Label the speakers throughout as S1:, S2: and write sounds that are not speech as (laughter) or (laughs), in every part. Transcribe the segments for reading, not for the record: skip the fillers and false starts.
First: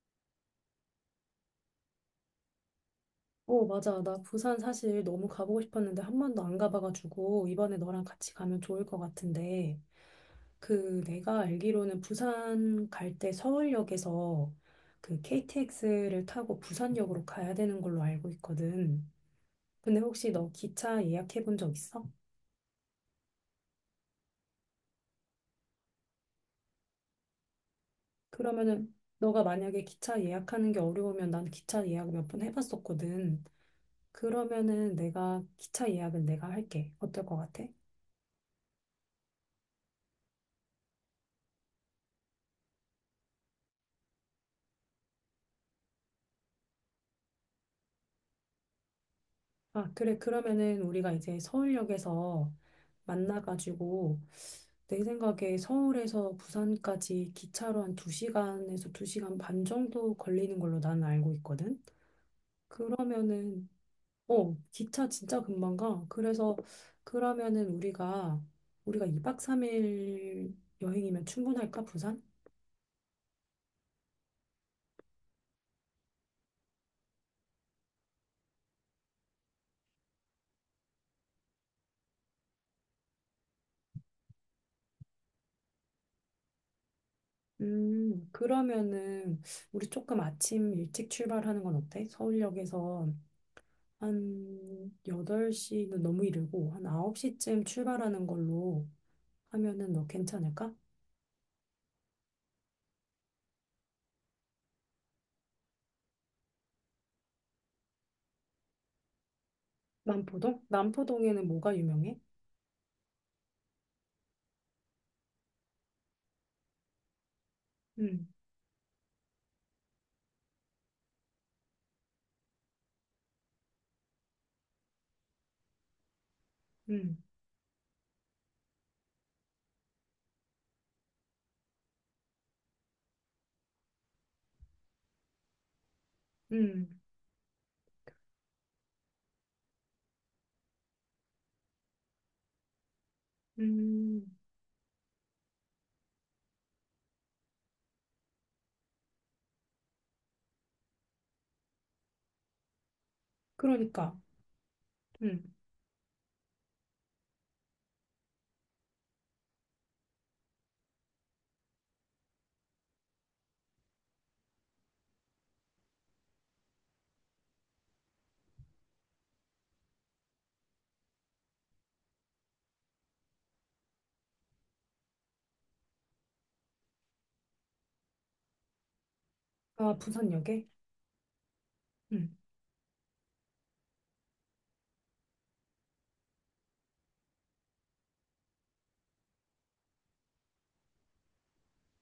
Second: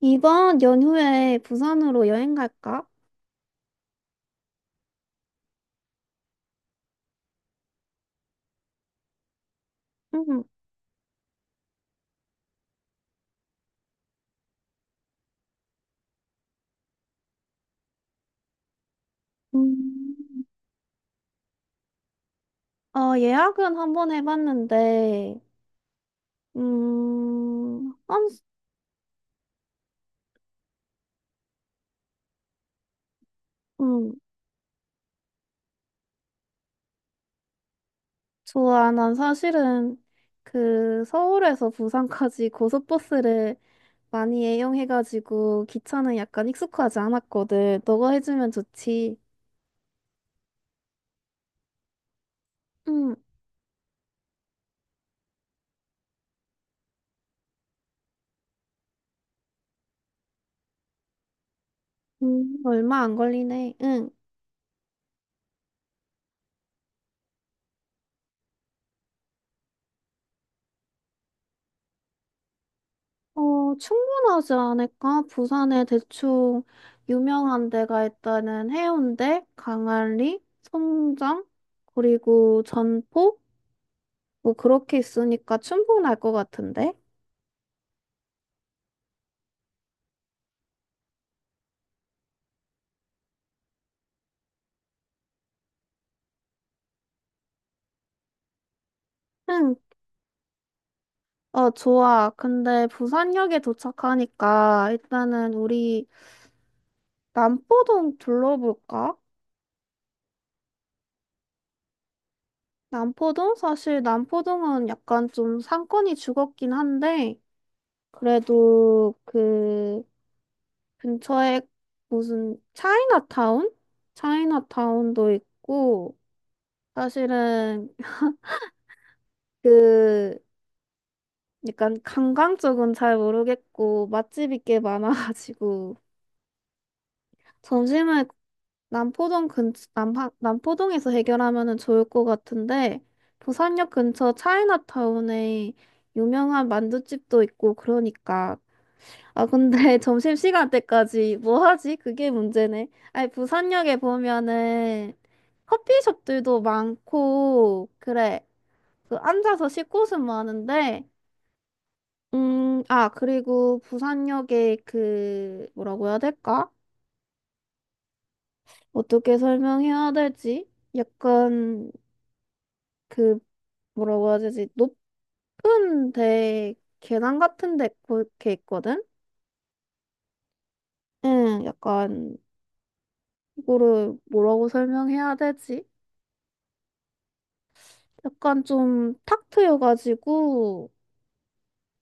S1: 이번 연휴에 부산으로 여행 갈까?
S2: 어, 맞아. 나 부산 사실 너무 가보고 싶었는데 한 번도 안 가봐가지고 이번에 너랑 같이 가면 좋을 것 같은데
S1: 응.
S2: 그 내가 알기로는 부산 갈 때 서울역에서 그 KTX를 타고 부산역으로 가야 되는 걸로 알고 있거든. 근데
S1: 음,
S2: 혹시 너 기차 예약해 본 적 있어?
S1: 어, 예약은 한번 해봤는데, 음, 한,
S2: 그러면은 너가 만약에 기차 예약하는 게 어려우면 난 기차 예약을 몇 번 해봤었거든.
S1: 음,
S2: 그러면은 내가 기차 예약은 내가 할게. 어떨 것 같아?
S1: 좋아. 난 사실은 그 서울에서 부산까지 (laughs) 고속버스를 많이 애용해가지고 기차는 약간 익숙하지 않았거든. 너가 해주면 좋지.
S2: 아, 그래. 그러면은 우리가 이제 서울역에서
S1: 응.
S2: 만나가지고 내 생각에 서울에서 부산까지 기차로 한 2시간에서 2시간 반 정도 걸리는 걸로 난 알고 있거든.
S1: 음. 얼마 안
S2: 그러면은
S1: 걸리네. 응.
S2: 어, 기차 진짜 금방 가. 그래서 그러면은 우리가 2박 3일 여행이면 충분할까, 부산?
S1: 어, 충분하지 않을까? 부산에 대충 유명한 데가 있다는 해운대, 강안리, 송정, 그리고 전포? 뭐 그렇게 있으니까 충분할 것 같은데?
S2: 그러면은 우리 조금 아침 일찍 출발하는 건 어때? 서울역에서 한 8시는 너무 이르고 한 9시쯤 출발하는 걸로
S1: 응,
S2: 하면은 너 괜찮을까?
S1: 어, 좋아. 근데 부산역에 도착하니까 일단은 우리 남포동 둘러볼까?
S2: 남포동? 남포동에는 뭐가 유명해?
S1: 남포동? 사실 남포동은 약간 좀 상권이 죽었긴 한데,
S2: 음,
S1: 그래도 그, 근처에 무슨 차이나타운? 차이나타운도 있고,
S2: 음,
S1: 사실은 그, 약간 관광 쪽은 잘 모르겠고, 맛집이 꽤 많아가지고,
S2: 음,
S1: 점심을 남포동에서 해결하면은 좋을 것 같은데, 부산역
S2: 음.
S1: 근처 차이나타운에 유명한 만둣집도 있고, 그러니까 아, 근데 (laughs) 점심시간 때까지 뭐 하지? 그게 문제네. 아니, 부산역에
S2: 그러니까,
S1: 보면은
S2: 음.
S1: 커피숍들도 많고, 그래. 그 앉아서 쉴 곳은 많은데, 아, 그리고 부산역에 그, 뭐라고 해야 될까? 어떻게 설명해야 될지? 약간 그, 뭐라고 해야 되지? 높은 데, 계단 같은 데 그렇게 있거든?
S2: 아, 부산역에?
S1: 응, 약간,
S2: 음.
S1: 이거를 뭐라고 설명해야 되지? 약간 좀 탁 트여가지고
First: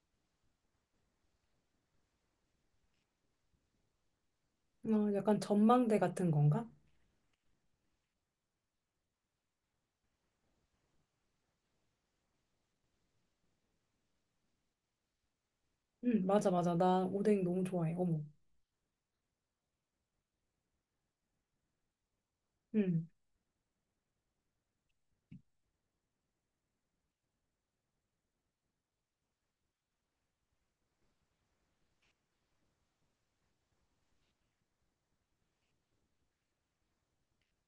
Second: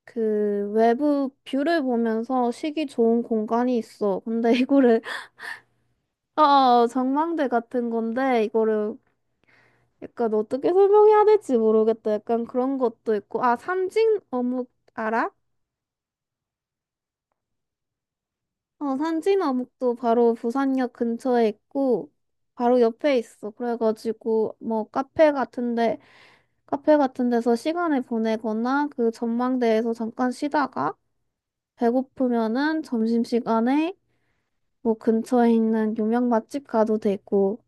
S1: 그 외부 뷰를 보면서 쉬기 좋은 공간이 있어. 근데 이거를
S2: 어,
S1: (laughs)
S2: 약간 전망대 같은 건가?
S1: 아, 전망대 같은 건데 이거를 약간 어떻게 설명해야 될지 모르겠다. 약간 그런 것도 있고 아, 산진 어묵 알아?
S2: 맞아, 맞아. 나 오뎅 너무 좋아해. 어머.
S1: 어, 산진 어묵도 바로 부산역 근처에 있고 바로 옆에 있어. 그래가지고 뭐 카페 같은데 카페 같은 데서 시간을 보내거나 그 전망대에서 잠깐 쉬다가 배고프면은 점심시간에 뭐 근처에 있는 유명 맛집 가도 되고.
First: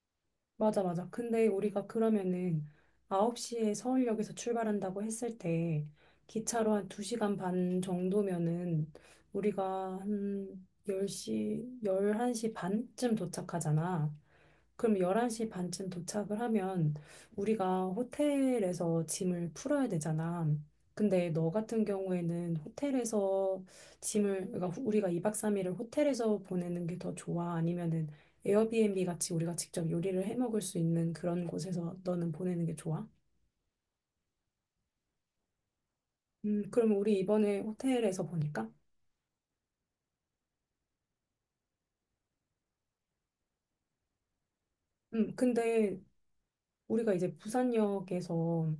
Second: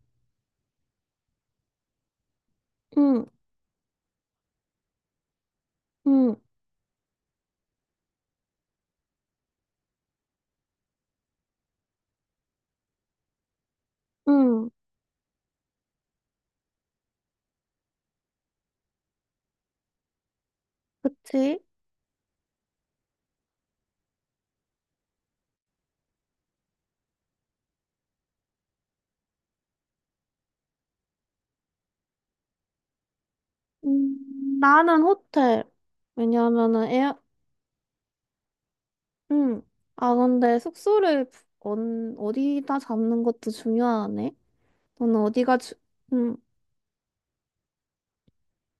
S2: 맞아, 맞아. 근데 우리가 그러면은
S1: 응.
S2: 9시에 서울역에서 출발한다고 했을 때
S1: 응.
S2: 기차로 한 2시간 반 정도면은 우리가 한 10시 11시 반쯤 도착하잖아.
S1: 응.
S2: 그럼 11시 반쯤 도착을 하면 우리가 호텔에서 짐을 풀어야 되잖아. 근데 너
S1: 그치?
S2: 같은 경우에는 호텔에서 짐을, 그러니까 우리가 2박 3일을 호텔에서 보내는 게 더 좋아? 아니면은 에어비앤비 같이 우리가 직접 요리를 해 먹을 수 있는 그런 곳에서 너는 보내는 게 좋아?
S1: 음, 나는 호텔. 왜냐하면은
S2: 그럼 우리
S1: 에어,
S2: 이번에 호텔에서 보니까?
S1: 응. 아, 근데 숙소를 어, 어디다 잡는 것도 중요하네. 너는 어디가 주,
S2: 근데
S1: 응.
S2: 우리가 이제 부산역에서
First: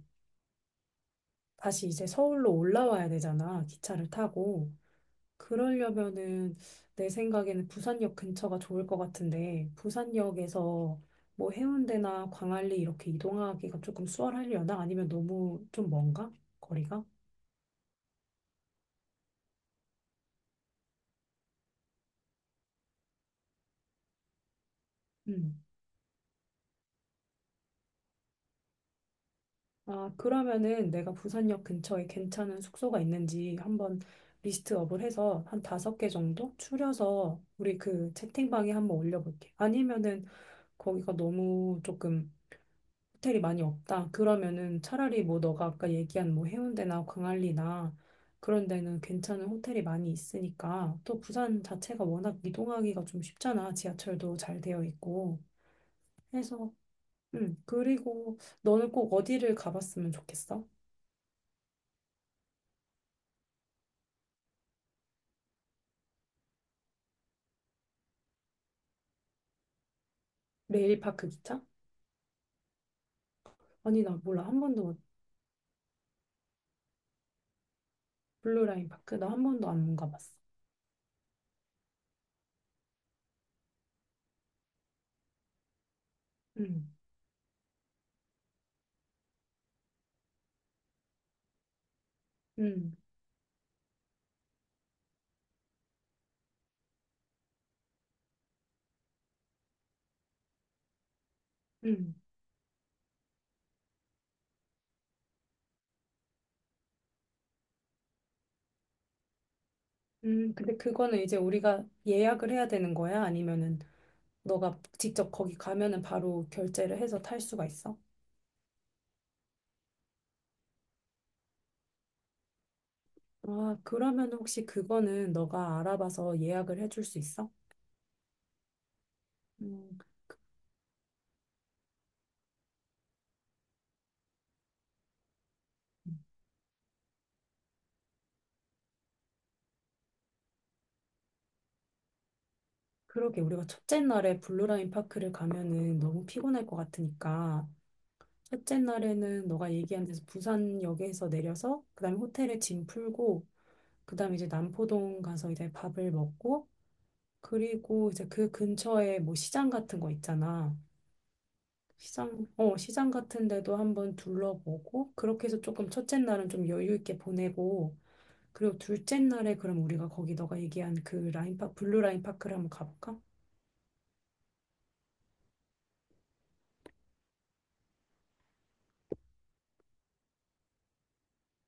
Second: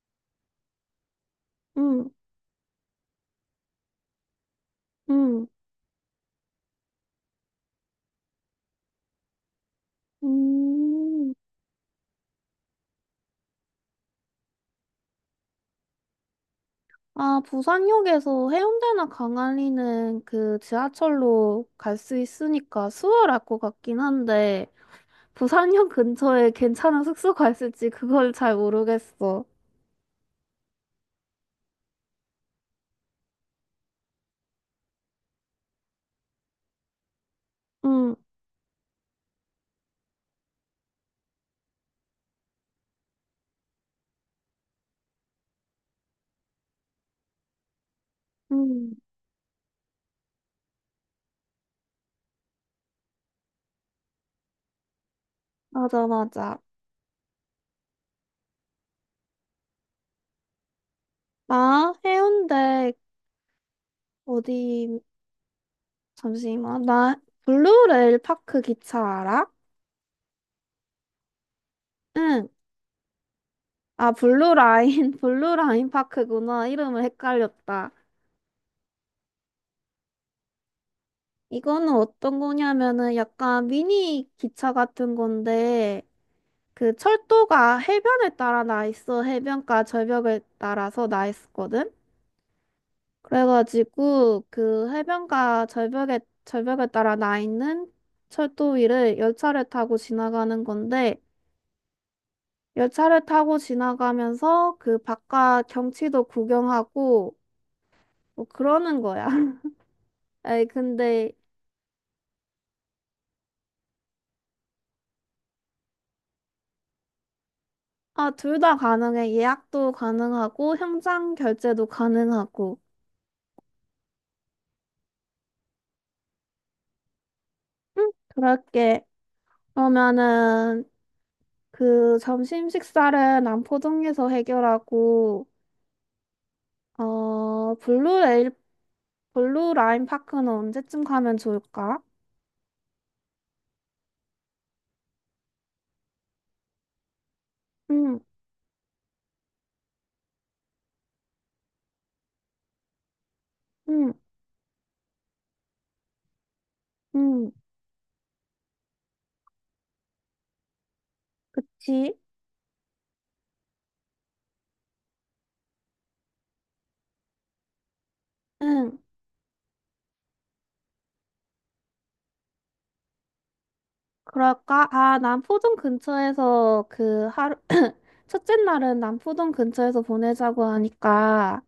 S2: 다시 이제
S1: 응.
S2: 서울로 올라와야 되잖아. 기차를 타고.
S1: 응.
S2: 그러려면은 내 생각에는 부산역 근처가 좋을 것 같은데 부산역에서
S1: 음.
S2: 뭐 해운대나 광안리 이렇게 이동하기가 조금 수월하려나? 아니면 너무 좀 먼가? 거리가?
S1: 아, 부산역에서 해운대나 강안리는 그 지하철로 갈 수 있으니까 수월할 것 같긴 한데.
S2: 음.
S1: 부산역 근처에 괜찮은 숙소가 있을지 그걸 잘 모르겠어.
S2: 아, 그러면은 내가 부산역 근처에 괜찮은 숙소가 있는지 한번 리스트업을 해서 한 5개 정도 추려서 우리 그
S1: 응.
S2: 채팅방에 한번 올려볼게. 아니면은 거기가 너무 조금 호텔이 많이 없다. 그러면은 차라리 뭐 너가 아까 얘기한 뭐 해운대나 광안리나 그런
S1: 응,
S2: 데는 괜찮은 호텔이 많이 있으니까 또 부산 자체가 워낙 이동하기가 좀 쉽잖아. 지하철도 잘 되어 있고
S1: 맞아, 맞아.
S2: 해서 그리고 너는 꼭 어디를 가봤으면 좋겠어?
S1: 나 해운대 어디, 잠시만. 나 블루레일 파크 기차 알아?
S2: 레일파크 기차?
S1: 응.
S2: 아니
S1: 아,
S2: 나 몰라 한 번도
S1: (laughs) 블루라인 파크구나. 이름을 헷갈렸다.
S2: 블루라인 파크 나 한 번도 안 가봤어.
S1: 이거는 어떤 거냐면은 약간 미니 기차 같은 건데,
S2: 음
S1: 그 철도가 해변에 따라 나 있어. 해변가 절벽을 따라서 나 있거든? 었
S2: 음,
S1: 그래가지고 그 해변가 절벽에 따라 나 있는 철도 위를 열차를 타고 지나가는 건데
S2: 음,
S1: 열차를 타고 지나가면서 그 바깥 경치도 구경하고 뭐 그러는 거야. (laughs) 에이
S2: 근데 그거는
S1: 근데
S2: 이제 우리가 예약을 해야 되는 거야? 아니면은 너가 직접 거기 가면은 바로 결제를 해서 탈 수가 있어?
S1: 아, 둘 다 가능해. 예약도 가능하고 현장 결제도 가능하고.
S2: 아, 그러면 혹시 그거는 너가 알아봐서 예약을 해줄 수 있어?
S1: 응, 그럴게.
S2: 음,
S1: 그러면은 그 점심 식사를 남포동에서 해결하고 어 블루 라인 파크는 언제쯤 가면 좋을까?
S2: 그러게 우리가 첫째 날에 블루라인 파크를 가면은 너무 피곤할 것 같으니까
S1: 응.
S2: 첫째 날에는 너가 얘기한 데서 부산역에서 내려서 그다음에 호텔에 짐 풀고
S1: 응.
S2: 그다음에 이제 남포동 가서 이제 밥을 먹고
S1: 응.
S2: 그리고 이제 그 근처에 뭐 시장 같은 거 있잖아.
S1: 그치?
S2: 시장 같은 데도 한번 둘러보고, 그렇게 해서 조금 첫째 날은 좀 여유 있게 보내고, 그리고
S1: 응,
S2: 둘째 날에 그럼 우리가 거기 너가 얘기한 그 블루 라인파크를 한번 가볼까?
S1: 그럴까? 아, 남포동 근처에서 그 (clears throat) 첫째 날은 남포동 근처에서 보내자고 하니까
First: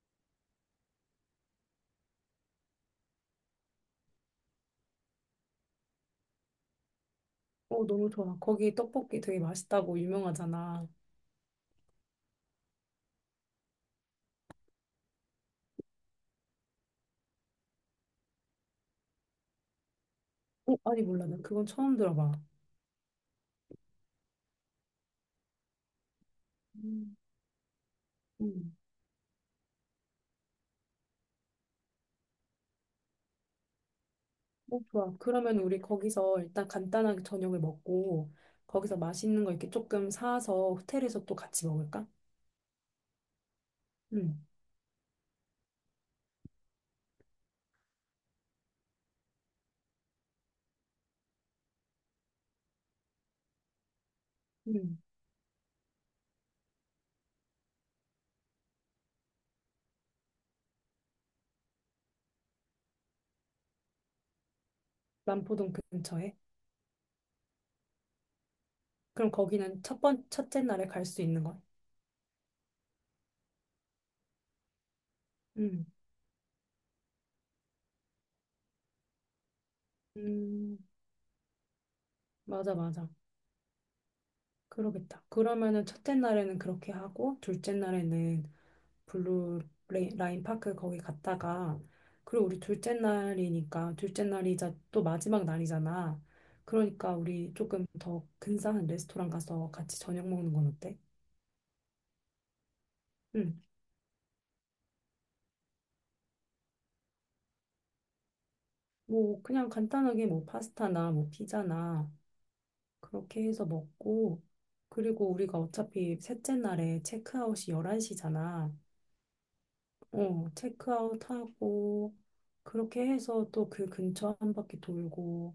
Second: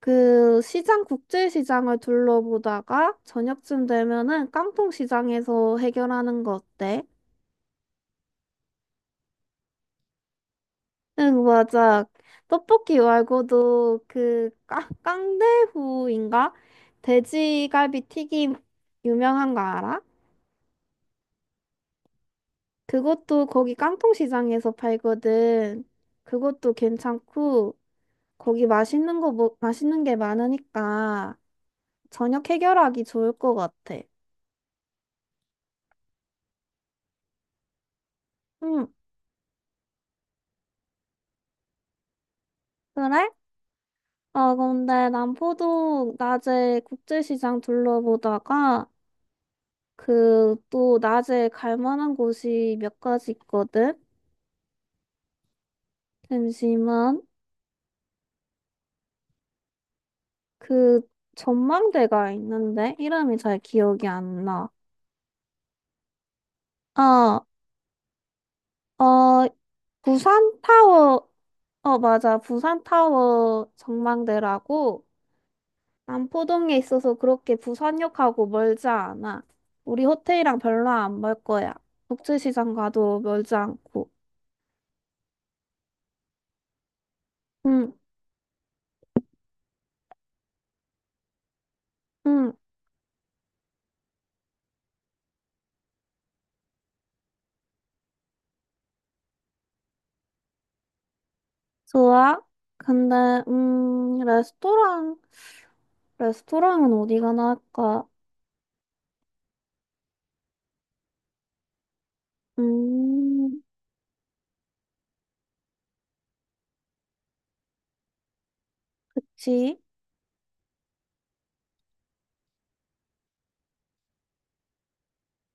S1: 그 시장, 국제시장을 둘러보다가 저녁쯤 되면은 깡통시장에서 해결하는 거 어때?
S2: 어, 너무 좋아. 거기 떡볶이 되게 맛있다고 유명하잖아.
S1: 응, 맞아. 떡볶이 말고도 그 깡대후인가? 돼지갈비 튀김 유명한 거 알아?
S2: 어, 아니, 몰라. 나 그건 처음 들어봐.
S1: 그것도 거기 깡통시장에서 팔거든. 그것도
S2: 음.
S1: 괜찮고 거기
S2: 음.
S1: 맛있는 거 맛있는 게 많으니까 저녁 해결하기 좋을 것 같아.
S2: 어, 좋아. 그러면 우리 거기서 일단 간단하게 저녁을 먹고,
S1: 응.
S2: 거기서 맛있는 거 이렇게 조금 사서 호텔에서 또 같이 먹을까?
S1: 그래?
S2: 응,
S1: 어, 근데 남포동 낮에 국제시장 둘러보다가 그 또 낮에 갈 만한 곳이 몇 가지 있거든.
S2: 응.
S1: 잠시만. 그 전망대가 있는데 이름이 잘 기억이 안 나.
S2: 남포동 근처에.
S1: 아,
S2: 그럼
S1: 어,
S2: 거기는
S1: 부산
S2: 첫째 날에 갈 수
S1: 타워.
S2: 있는 거야.
S1: 어, 맞아. 부산 타워 전망대라고
S2: 음,
S1: 남포동에 있어서 그렇게 부산역하고 멀지 않아. 우리 호텔이랑
S2: 음,
S1: 별로 안 멀 거야. 국제시장
S2: 맞아, 맞아.
S1: 가도 멀지 않고.
S2: 그러겠다. 그러면은 첫째 날에는 그렇게 하고, 둘째
S1: 응.
S2: 날에는 블루 라인 파크 거기 갔다가, 그리고
S1: 응,
S2: 우리 둘째 날이니까, 둘째 날이자 또 마지막 날이잖아. 그러니까 우리 조금 더 근사한 레스토랑 가서 같이 저녁 먹는 건 어때?
S1: 좋아. 근데
S2: 응.
S1: 레스토랑은 어디가 나을까?
S2: 뭐, 그냥 간단하게 뭐 파스타나 뭐 피자나 그렇게
S1: 음,
S2: 해서 먹고, 그리고 우리가 어차피 셋째 날에 체크아웃이 11시잖아.
S1: 그치.
S2: 어, 체크아웃 하고, 그렇게 해서 또 그 근처 한 바퀴 돌고,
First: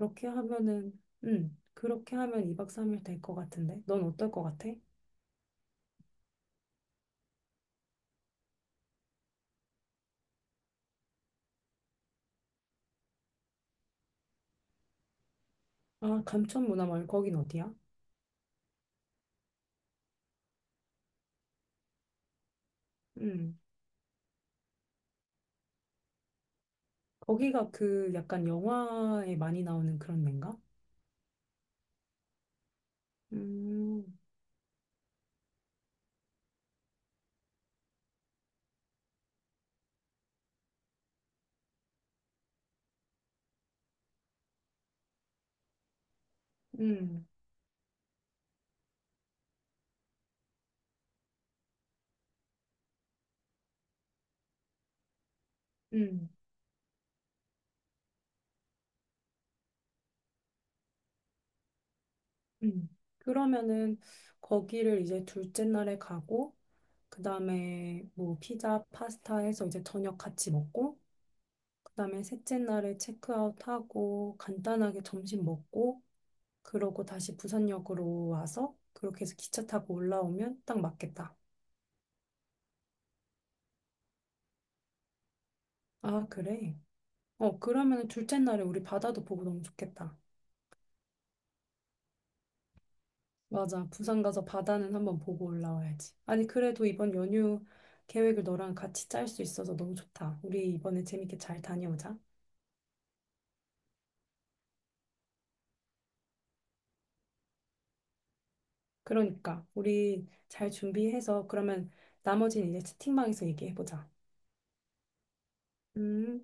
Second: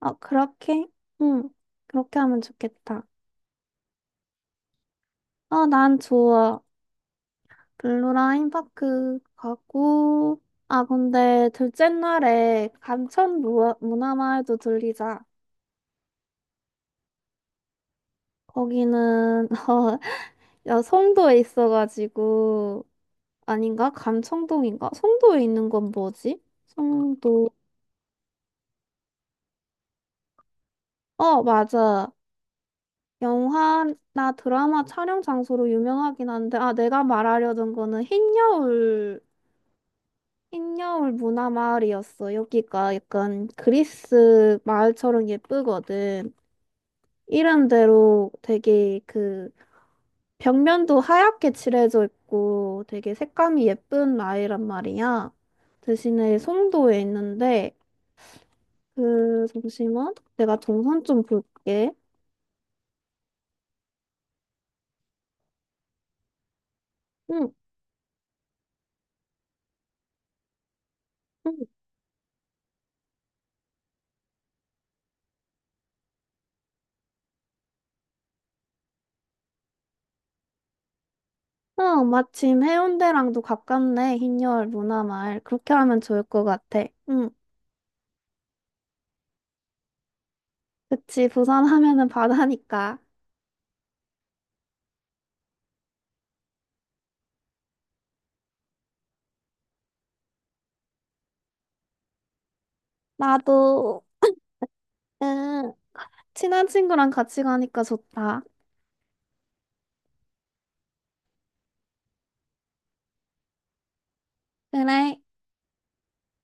S1: 어, 그렇게?
S2: 하면은,
S1: 응,
S2: 그렇게
S1: 그렇게 하면
S2: 하면 2박 3일
S1: 좋겠다.
S2: 될 것 같은데? 넌 어떨 것 같아?
S1: 어, 난 좋아. 블루라인 파크 가고, 아, 근데 둘째 날에 감천 문화마을도 들리자.
S2: 아, 감천문화마을, 거긴 어디야?
S1: 거기는, (laughs) 어, 야, 송도에 있어가지고,
S2: 음,
S1: 아닌가? 감청동인가? 송도에 있는 건 뭐지? 송도.
S2: 거기가 그 약간 영화에 많이 나오는 그런 데인가?
S1: 어, 맞아.
S2: 음,
S1: 영화나 드라마 촬영 장소로 유명하긴 한데, 아, 내가 말하려던 거는 흰여울. 흰여울 문화마을이었어. 여기가 약간 그리스 마을처럼 예쁘거든.
S2: 음,
S1: 이름대로 되게 그 벽면도 하얗게 칠해져 있고 되게 색감이 예쁜 마을이란 말이야.
S2: 음,
S1: 대신에 송도에 있는데 그 잠시만 내가 동선 좀 볼게.
S2: 음. 그러면은 거기를 이제 둘째 날에 가고,
S1: 응.
S2: 그다음에 뭐 피자, 파스타 해서 이제 저녁 같이 먹고
S1: 응.
S2: 그다음에 셋째 날에 체크아웃하고 간단하게 점심 먹고 그러고 다시 부산역으로 와서 그렇게 해서 기차 타고 올라오면 딱 맞겠다.
S1: 어, 마침 해운대랑도 가깝네. 흰여울 문화마을. 그렇게 하면 좋을
S2: 아,
S1: 것
S2: 그래.
S1: 같아. 응.
S2: 어, 그러면 둘째 날에 우리 바다도 보고 너무 좋겠다.
S1: 그치. 부산 하면은 바다니까.
S2: 맞아. 부산 가서 바다는 한번 보고 올라와야지. 아니, 그래도 이번 연휴 계획을 너랑 같이 짤 수 있어서 너무 좋다. 우리 이번에 재밌게 잘 다녀오자.
S1: 나도. 응, 친한 친구랑 같이 가니까 좋다.
S2: 그러니까 우리 잘 준비해서 그러면 나머지는 이제 채팅방에서 얘기해보자.
S1: 그래,
S2: 음.